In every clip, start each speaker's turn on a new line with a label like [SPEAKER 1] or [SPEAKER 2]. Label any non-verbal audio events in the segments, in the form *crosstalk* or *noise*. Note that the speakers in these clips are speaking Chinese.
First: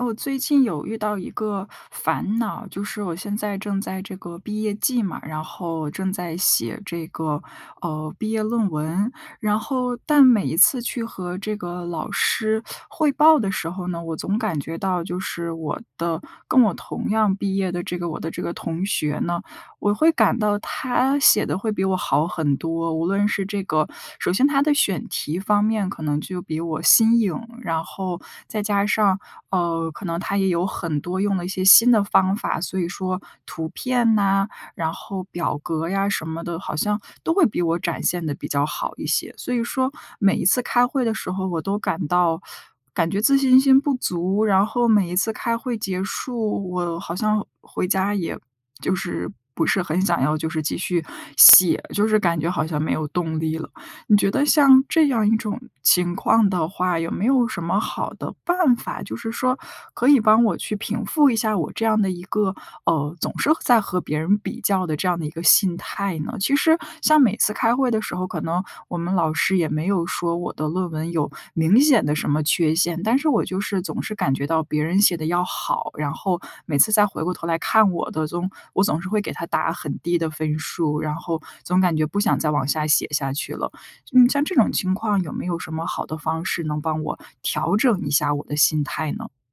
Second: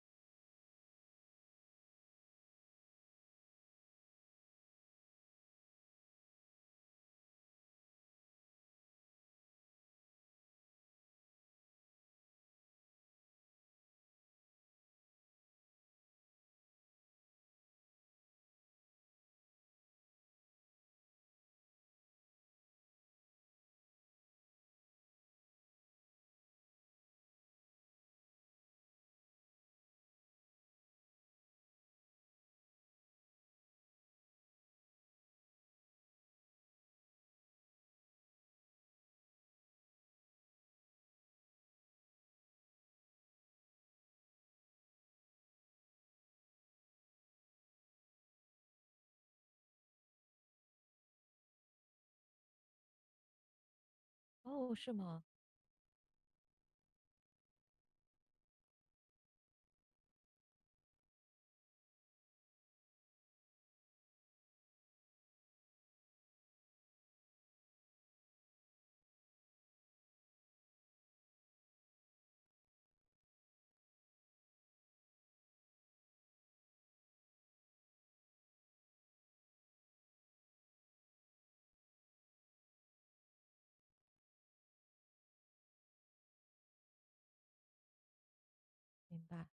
[SPEAKER 1] 哦，最近有遇到一个烦恼，就是我现在正在这个毕业季嘛，然后正在写这个，呃，毕业论文，然后但每一次去和这个老师汇报的时候呢我总感觉到就是我的跟我同样毕业的这个我的这个同学呢，我会感到他写得会比我好很多，无论是这个首先他的选题方面可能就比我新颖，然后再加上，呃，可能他也有很多用了一些新的方法，所以说图片哪，然后表格呀什么的，好像都会比我展现得比较好一些。所以说每一次开会的时候我都感到 *sucks teeth* 感觉自信心不足，然后每一次开会结束，我好像回家也就是不是很想要就是继续写，就是感觉好像没有动力了。你觉得
[SPEAKER 2] 哦，
[SPEAKER 1] 像
[SPEAKER 2] 是
[SPEAKER 1] 这
[SPEAKER 2] 吗？
[SPEAKER 1] 样一种情况的话，有没有什么好的办法？就是说可以帮我去平复一下我这样的一个，呃，总是在和别人比较的这样的一个心态呢？其实像每次开会的时候，可能我们老师也没有说我的论文有明显的什么缺陷，但是我就是总是感觉到别人写得要好，然后每次再回过头来看我的总我总是会给他打很低的分数，然后总感觉不想再往下写下去了。嗯，像这种情况有没有什么好的方式能帮我调整一下我的心态
[SPEAKER 2] 明
[SPEAKER 1] 呢？
[SPEAKER 2] 白。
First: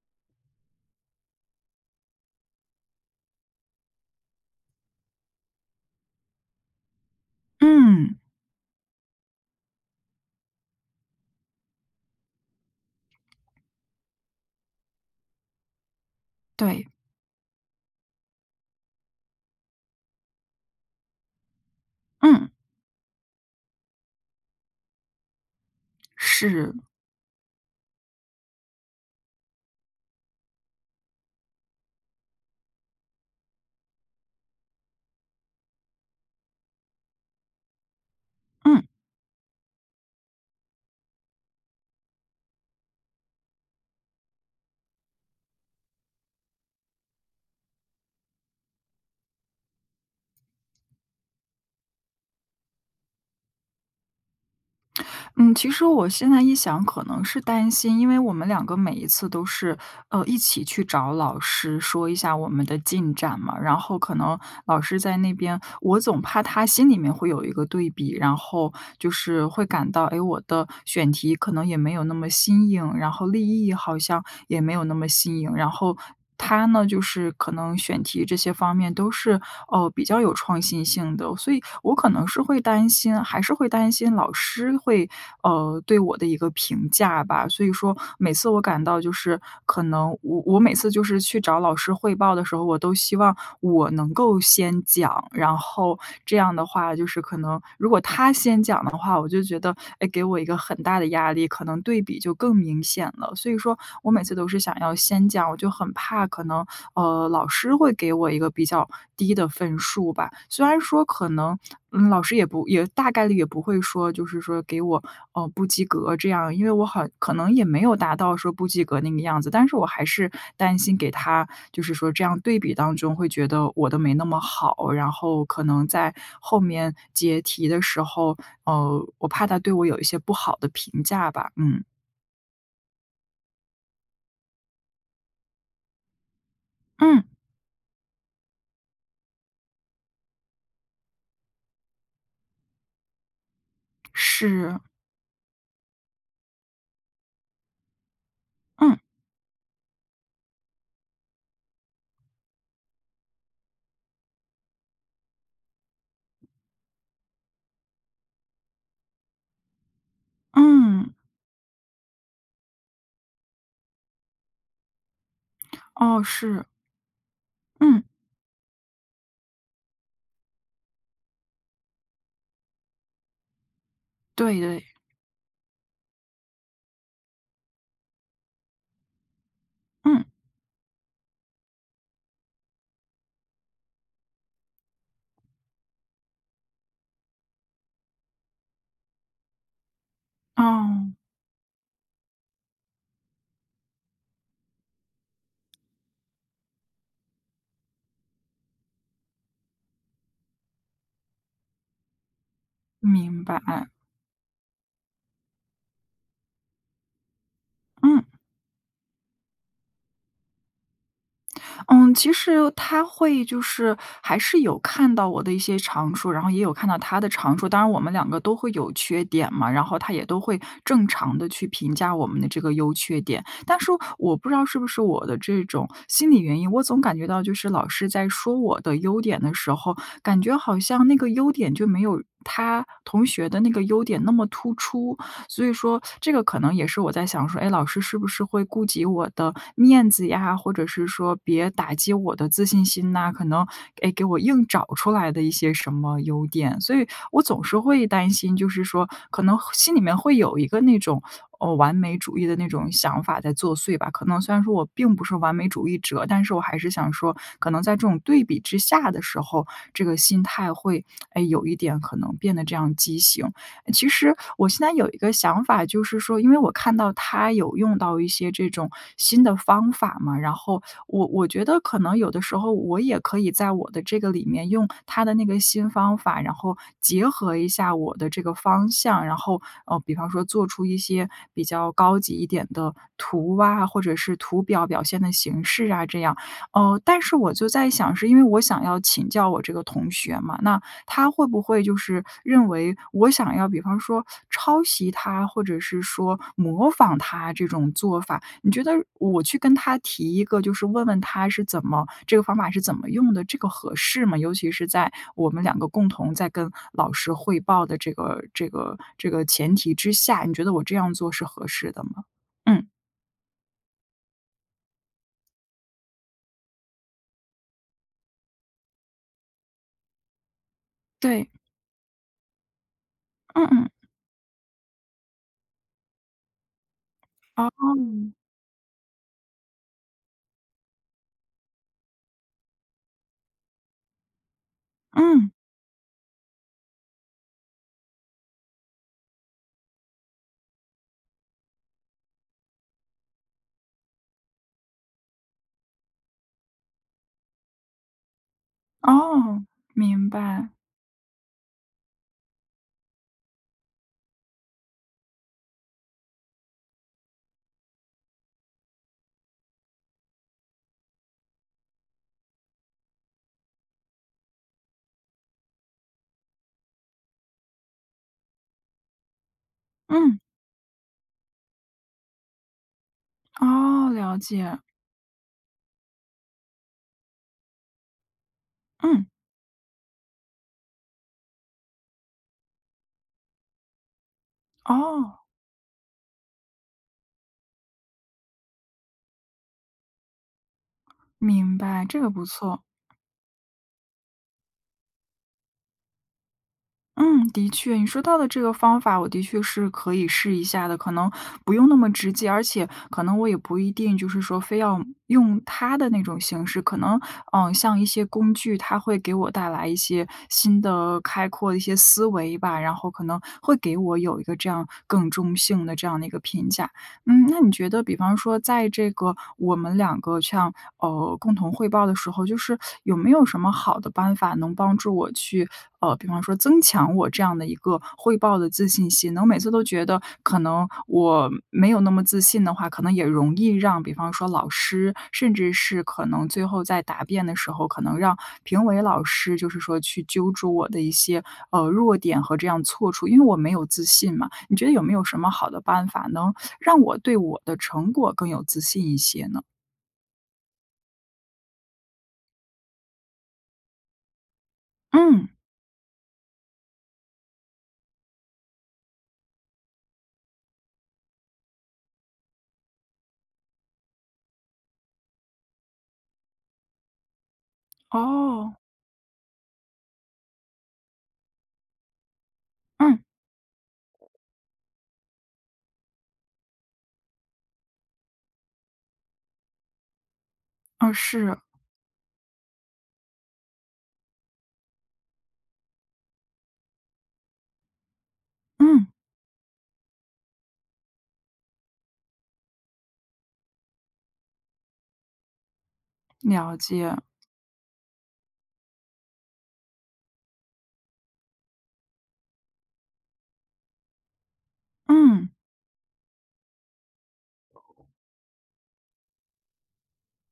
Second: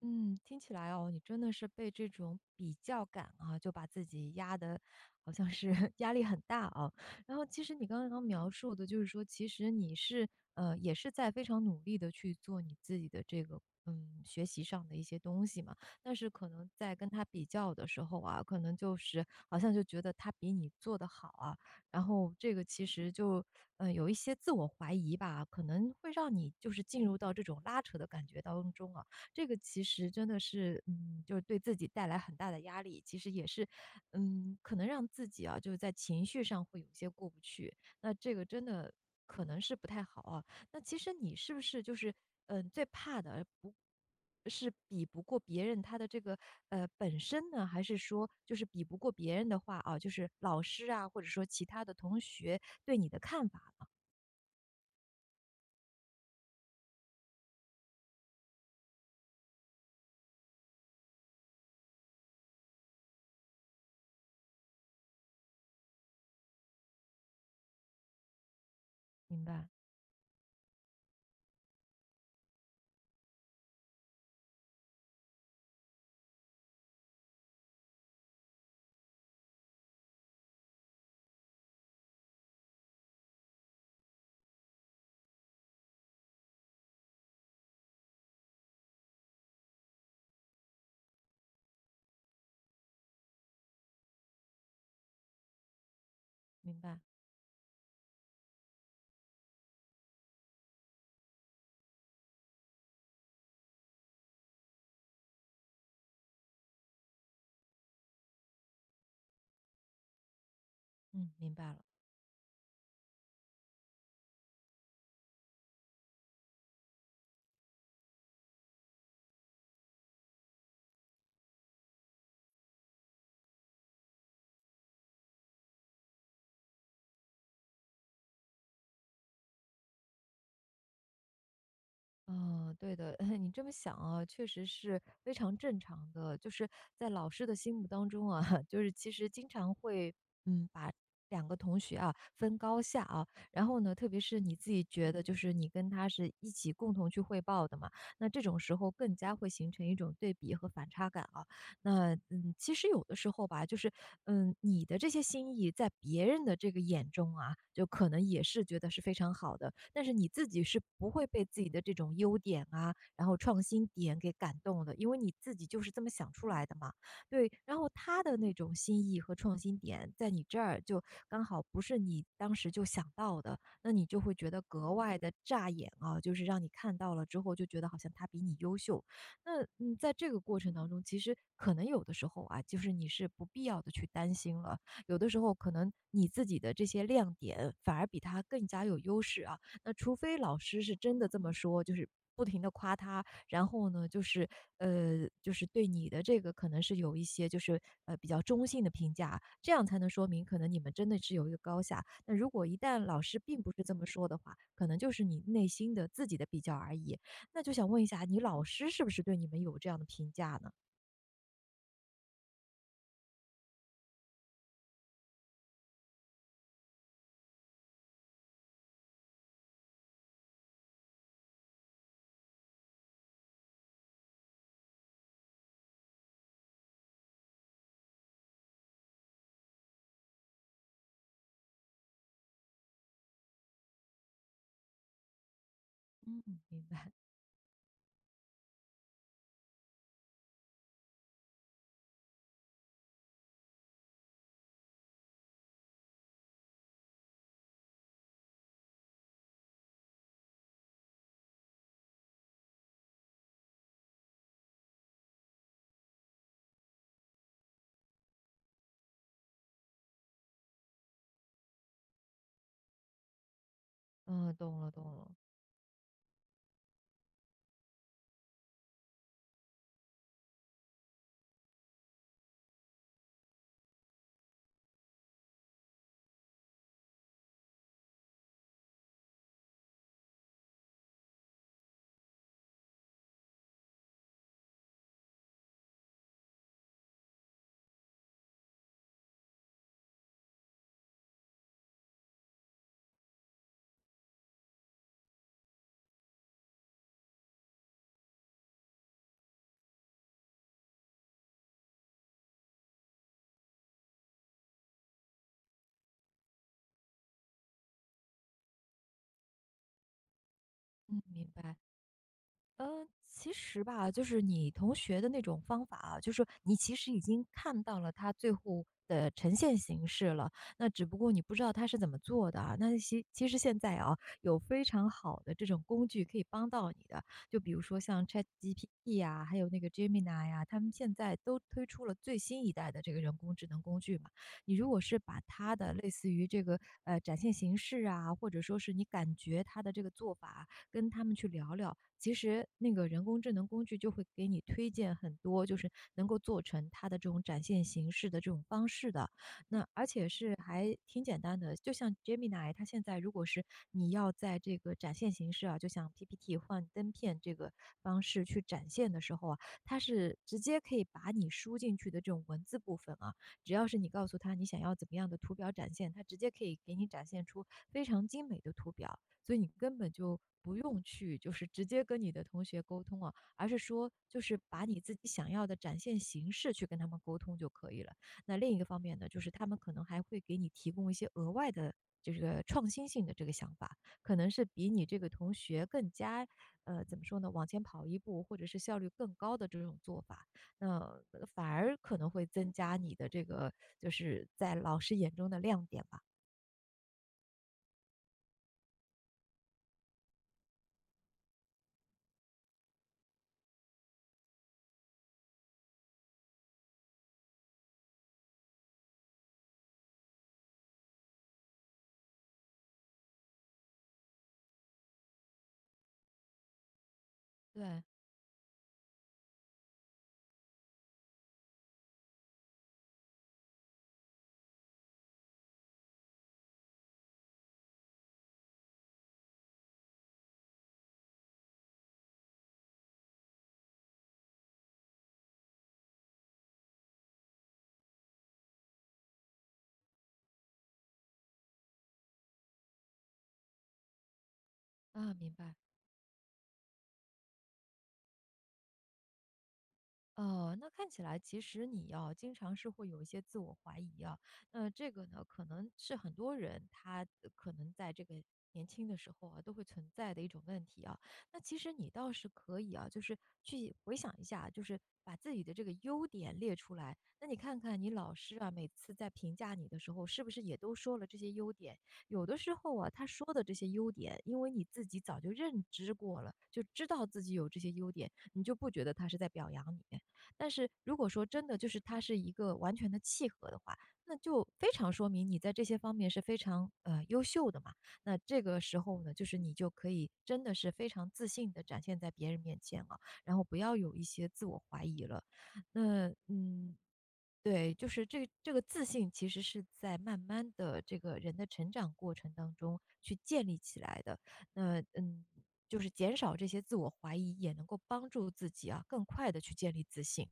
[SPEAKER 2] 嗯，听起来啊，你真的是被这种比较感啊，就把自己压得好像是压力很大啊。然后其实你刚
[SPEAKER 1] 嗯。
[SPEAKER 2] 刚描述的就是说，其实你是，呃，也是在非常努力地去做你自己的这个，嗯，学习上的一些东西嘛，但是可能
[SPEAKER 1] 对。
[SPEAKER 2] 在跟他比较的时候啊，可能就是好像就觉得他比你做得好啊，然后
[SPEAKER 1] 嗯。
[SPEAKER 2] 这个其实就，呃，有一些自我怀疑吧，可能会让你就
[SPEAKER 1] 是。
[SPEAKER 2] 是进入到这种拉扯的感觉当中啊，这个其实真的是，嗯，就是对自己带来很大的压力。其实也是，嗯，可能让自己啊，就是在情绪上会有些过不去。那这个真
[SPEAKER 1] 嗯。
[SPEAKER 2] 的可能是不太好啊。那其实你是不是就是，呃，最怕的，不是比不过别人他的这个，呃，本身呢？还是说就是比不过别人的话啊，就是老师啊，或者说其他的同学对你的看法呢？
[SPEAKER 1] *smacks lips* 嗯，其实我现在一想可能是担心，因为我们两个每一次都是，呃，一起去找老师说一下我们的进展嘛。然后可能老师在那边，我总怕他心里面会有一个对比，然后就
[SPEAKER 2] 明
[SPEAKER 1] 是会
[SPEAKER 2] 白。
[SPEAKER 1] 感到，哎，我的选题可能也没有那么新颖，然后立意好像也没有那么新颖，然后他呢就是可能选题这些方面都是，哦，比较有创新性的。所以我可能是会担心，还是会担心老师会，呃，对我的一个评价吧，所以说每次我感到就是可能我我每次就是去找老师汇报的时候，我都希望我能够先讲。然后这样的
[SPEAKER 2] 明
[SPEAKER 1] 话
[SPEAKER 2] 白。
[SPEAKER 1] 就是可能如果他先讲的话，我就觉得，哎，给我一个很大的压力，可能对比就更明显了。所以说我每次都是想要先讲，我就很怕可能，呃，老师会给我一个比较低的分数吧。虽然说
[SPEAKER 2] 嗯，
[SPEAKER 1] 可
[SPEAKER 2] 明
[SPEAKER 1] 能，
[SPEAKER 2] 白了。
[SPEAKER 1] 嗯，老师也不，也大概率也不会说就是说给我，呃，不及格这样。因为我很可能也没有达到说不及格那个样子，但是我还是担心给他，就是说这样对比当中会觉得我的没那么好。然后可能在后面结题的时候，呃，我怕他对我有一些不好的评价吧，嗯。
[SPEAKER 2] 哦，对的。*laughs* 你这么想啊，确实是非常正常的。就是在老
[SPEAKER 1] 嗯。
[SPEAKER 2] 师的心目当中啊，就是其实经常会，嗯，把两个同学啊分高下，啊。然后呢，特别是你自
[SPEAKER 1] 是。
[SPEAKER 2] 己觉得就是你跟他是一起共同去汇报的嘛，那这种时候
[SPEAKER 1] 嗯。
[SPEAKER 2] 更加会形成一种对比和反差感啊。那，嗯，其实有的时候吧，就是，嗯，你的这些新意在别人的这个眼中啊，就可能也是觉得是非常好的。但是你自己是不
[SPEAKER 1] 嗯。
[SPEAKER 2] 会被自己的这种优点啊，然后创新点给感动的，因为你自己就是这么
[SPEAKER 1] 哦，
[SPEAKER 2] 想出来
[SPEAKER 1] 是。
[SPEAKER 2] 的嘛。对，然后
[SPEAKER 1] 嗯。
[SPEAKER 2] 他的那种新意和创新点在你这儿就刚好不是你当时就想到的，那你就会觉
[SPEAKER 1] 对，
[SPEAKER 2] 得
[SPEAKER 1] 对。
[SPEAKER 2] 格外地炸眼啊，就是让你看到了之后就觉得好像他比你优秀。那，嗯，在
[SPEAKER 1] 嗯。
[SPEAKER 2] 这个过程当中，其实可能有的时候啊，就是你是不必要地去担心了。有的时候可能你自己的这些亮点反而比他更加有优势啊。那除非老师是
[SPEAKER 1] 哦。
[SPEAKER 2] 真的这么说，就是不停地夸他，然后呢，就是呃，就是对你的这个可能是有一些就是，呃，比较中性的评价，这样才能说明可能你们真的是有一个高下。那如果一旦老师
[SPEAKER 1] 明白，
[SPEAKER 2] 并不是
[SPEAKER 1] 嗯。
[SPEAKER 2] 这么说的话，可能就是你内心的自己的比较而已。那就想问一下，
[SPEAKER 1] 嗯。
[SPEAKER 2] 你老师是不是对你们有这样的评价呢？
[SPEAKER 1] *smacks lips* 嗯，其实他会就是还是有看到我的一些长处，然后也有看到他的长处，当然我们两个都会有缺点嘛。然后他也都会正常地去评价我们的这个优缺点。但是我不知道是不是我的这种心理原因，我总感觉到就是老师在说我的优点的时候，感觉好像那个优点就没有他同学的那个优点那么突出。所以说这
[SPEAKER 2] 嗯，
[SPEAKER 1] 个可能
[SPEAKER 2] 明
[SPEAKER 1] 也是
[SPEAKER 2] 白。
[SPEAKER 1] 我在想说：“哎，老师是不是会顾及我的面子呀，或者是说别打击我的自信心哪，可能，哎，给我硬找出来的一些什么优点。”所以我总是会担心，就是说可能心里面会有一个，哦，那种完美主义的那种想法在作祟吧。可能虽然说我并不是完美主义者，但是我还是想说，可能在这种对比之下的时候，这个心态会，哎，有一点可能变得这样畸形。其实
[SPEAKER 2] 嗯，
[SPEAKER 1] 我
[SPEAKER 2] 懂
[SPEAKER 1] 现
[SPEAKER 2] 了，
[SPEAKER 1] 在
[SPEAKER 2] 懂
[SPEAKER 1] 有一个
[SPEAKER 2] 了。
[SPEAKER 1] 想法就是说，因为我看到他有用到一些这种新的方法嘛，然后我我觉得可能有的时候我也可以在我的这个里面用他的那个新方法，然后结合一下我的这个方向，然后，呃，比方说做出一些比较高级一点的图啊，或者是图表表现的形式啊这样。呃，但是我就在想，是因为我想要请教我这个同学嘛，那他会不会就是认为我想要比方说抄袭他，或者是说模仿他这种做法。你觉得我去跟他提一个就是问问他是怎么这个方法是怎么用的，这个合适吗？尤其是在我们两个共同在跟老师汇报的这个这个这个前提之下，你觉得我这样
[SPEAKER 2] 嗯，
[SPEAKER 1] 做是
[SPEAKER 2] 明
[SPEAKER 1] 合
[SPEAKER 2] 白。
[SPEAKER 1] 适的吗？嗯。
[SPEAKER 2] 呃，其实吧，就是你同学的那种方法啊，就说你其实已经看到了他最后的呈现形式了，那只不过你
[SPEAKER 1] 对。
[SPEAKER 2] 不知道他是怎么做的啊。那其其实
[SPEAKER 1] 嗯
[SPEAKER 2] 现
[SPEAKER 1] 嗯。
[SPEAKER 2] 在啊，有非常好的这种工具可以帮到你的，就比如说像
[SPEAKER 1] 哦。
[SPEAKER 2] ChatGPT 啊，还有那个 Gemini 呀，他们现在都推出了最新一代的这个人工智能工具嘛。你如果是把
[SPEAKER 1] 嗯。
[SPEAKER 2] 它的类似于这个，呃，展现形式啊，或者说是你感觉它的这个做法啊，跟它们去聊聊，其实那个人工智能工具就会给你推荐很多，就是能够做成它的这种展现形式的这种方式的，
[SPEAKER 1] 哦，
[SPEAKER 2] 那而且
[SPEAKER 1] 明
[SPEAKER 2] 是
[SPEAKER 1] 白。
[SPEAKER 2] 还挺简单的。就像 Gemini 它现在如果是你要在这个展现形式啊，就像 PPT 幻灯片这个方式去展现的时候啊，它是直接可以把你输进去的这种文字部分啊-只要是你告诉它你想要怎么样的图表展现-它直接可以给你展现出非常精美的图表。所以你根本就
[SPEAKER 1] 嗯。
[SPEAKER 2] 不用去，就是直接跟你的同学沟通啊，而是说，
[SPEAKER 1] 哦，了
[SPEAKER 2] 就是
[SPEAKER 1] 解。
[SPEAKER 2] 把你自己想要的展现形式去跟他们沟通就可以了。那另一个方面
[SPEAKER 1] 嗯。
[SPEAKER 2] 呢，就是它们可能还会给你提供一些额外的这个创新性的这个想法，可能是比你这个
[SPEAKER 1] 哦。
[SPEAKER 2] 同学更加，呃，怎么说呢？往前跑一步，或者是效率更高的这种做法，那反
[SPEAKER 1] 明
[SPEAKER 2] 而
[SPEAKER 1] 白，
[SPEAKER 2] 可
[SPEAKER 1] 这个
[SPEAKER 2] 能会
[SPEAKER 1] 不
[SPEAKER 2] 增
[SPEAKER 1] 错。
[SPEAKER 2] 加你的这个就是在老师眼中的亮点吧。
[SPEAKER 1] 嗯，的确。你说到的这个方法我的确是可以试一下的，可能不用那么直接，而且可能我也不一定就是说非要用他的那种形式。可能，呃，像一些工具，它会给我带来一些新的开阔的一些思维吧，然后可能会给我有一个这样更中性的这样的一个评价。嗯，那你觉得
[SPEAKER 2] 对。
[SPEAKER 1] 比方说在这个我们两个像呃，共同汇报的时候，就是有没有什么好的办法能帮助我去，呃，比方说增强我这样的一个汇报的自信心呢？我每次都觉得可能我没有那么自信的话可能也容易让比方说老师，甚至是可能最后在答辩的时候，可能让评委老师就是说去揪住我的一些，呃，弱点和这样错处，因为我没有自信嘛。你觉得有没有
[SPEAKER 2] 啊，
[SPEAKER 1] 什
[SPEAKER 2] 明
[SPEAKER 1] 么好
[SPEAKER 2] 白。
[SPEAKER 1] 的办法能让我对我的成果更有自信一些呢？
[SPEAKER 2] 哦，那看起来其实你，哦，经常是会有一些自我怀疑啊。那这个呢
[SPEAKER 1] 嗯。
[SPEAKER 2] 可能是很多人他可能在这个年轻的时候啊，都会存在的一种问题啊。那其实你倒是可以啊，就是去回想一下，就是把自己的这个优点列出来。那你看看你老师啊，
[SPEAKER 1] 哦。
[SPEAKER 2] 每次在评价你的时候是不是也都说了这些优点。有的时候啊，他
[SPEAKER 1] 嗯。
[SPEAKER 2] 说的这些优点，因为你自己早就认知过了，就知道自己有这些优点，你就不觉得他是在表扬你。但是
[SPEAKER 1] 呃，
[SPEAKER 2] 如果说
[SPEAKER 1] 是。
[SPEAKER 2] 真的就是他是一个完全地契合的话，那就非常说明你在这些方面是非常，呃，优秀的嘛。那这个时
[SPEAKER 1] 嗯。
[SPEAKER 2] 候呢，就是你就可以真的是非常自信地展现在别人面前了，然后不要有一些自我怀疑了。那，
[SPEAKER 1] 了
[SPEAKER 2] 嗯
[SPEAKER 1] 解。
[SPEAKER 2] 对，就是这这个自信其实是在慢慢地这个人的成长过程当中去建立起来的。那，嗯，
[SPEAKER 1] 嗯。
[SPEAKER 2] 就是减少这些自我怀疑也能够帮助自己啊，更快地去建立自信。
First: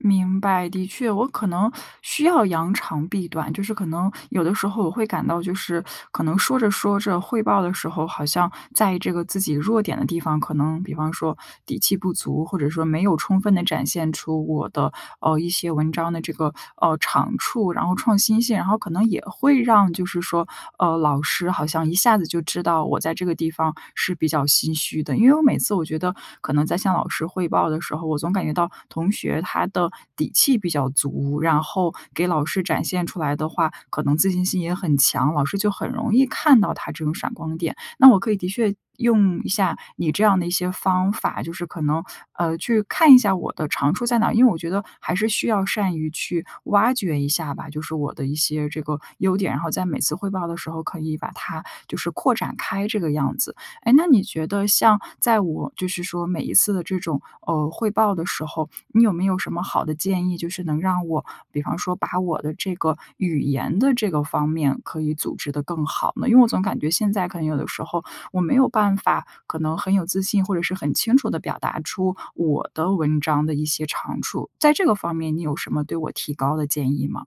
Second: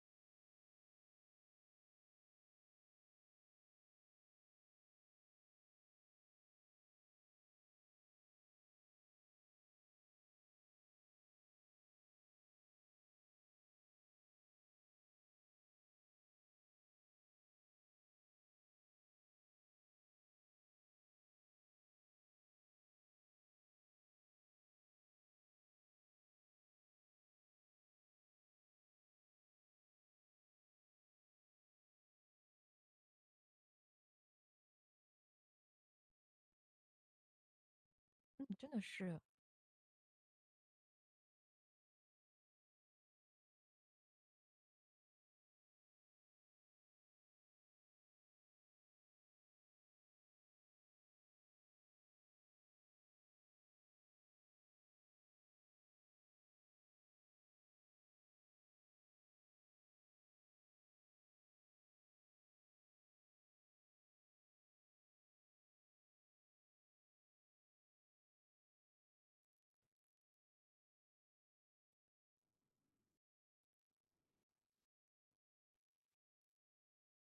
[SPEAKER 1] 明白。的确，我可能需要扬长避短，就是可能有的时候我会感到就是，可能说着说着汇报的时候，好像在这个自己弱点的地方，可能比方说底气不足，或者说没有充分地展现出我的，呃，一些文章的这个，呃，长处，然后创新性然后可能也会让，就是说，呃，老师好像一下子就知道我在这个地方是比较心虚的。因为我每次我觉得可能在向老师汇报的时候，我总感觉到同学他的底气比较足，然后给老师展现出来的话，可能自信心也很强，老师就很容易看到他这种闪光点。那我可以
[SPEAKER 2] 嗯，
[SPEAKER 1] 的
[SPEAKER 2] 真
[SPEAKER 1] 确
[SPEAKER 2] 的是。
[SPEAKER 1] 用一下你这样的一些方法，就是可能，呃，去看一下我的长处在哪儿，因为我觉得还是需要善于去挖掘一下吧，就是我的一些这个优点，然后在每次汇报的时候可以把它就是扩展开这个样子。诶，那你觉得像在我就是说每一次的这种，呃，汇报的时候，你有没有什么好的建议，就是能让我比方说把我的这个语言的这个方面可以组织得更好呢？因为我总感觉现在可能有的时候我没有办法，可能很有自信，或者是很清楚地表达出我的文章的一些长处。在这个方面，你有什么对我提高的建议吗？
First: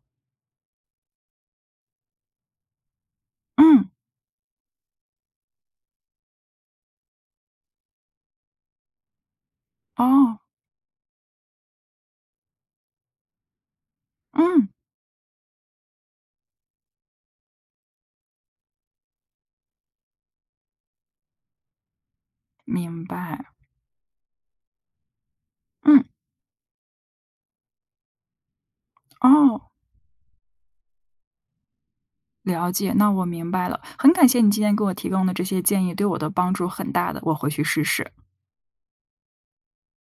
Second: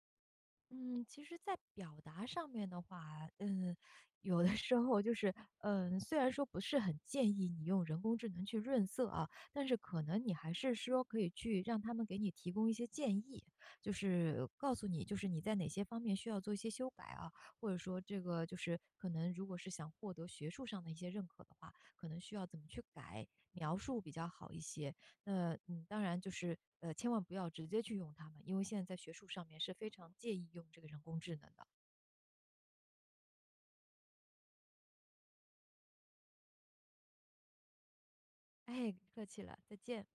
[SPEAKER 2] 嗯，其实在表达上面的话，嗯，
[SPEAKER 1] 嗯。
[SPEAKER 2] 有的时候就是呃，虽然说不是很建议你用人工智能去润色啊，但是可能你
[SPEAKER 1] 哦。
[SPEAKER 2] 还是说可以去让它们给你提供一些建议，就是
[SPEAKER 1] 嗯。
[SPEAKER 2] 告诉你，就是你在哪些方面需要做一些修改啊，或者说这个就是可能如果是想获得学术上的一些认可的话，可能需要怎么去
[SPEAKER 1] 明
[SPEAKER 2] 改、
[SPEAKER 1] 白。
[SPEAKER 2] 描述比较好一些。那，嗯，当
[SPEAKER 1] 嗯。
[SPEAKER 2] 然就是，呃，千万不要直接去用它，因为现在在学术上面
[SPEAKER 1] 哦。
[SPEAKER 2] 是非常介意用这个人工智能的。
[SPEAKER 1] 了解，那我明白了，很感谢你今天给我提供的这些建议，对我的帮助很大的，我回去试试。
[SPEAKER 2] 哎，客气了，再见。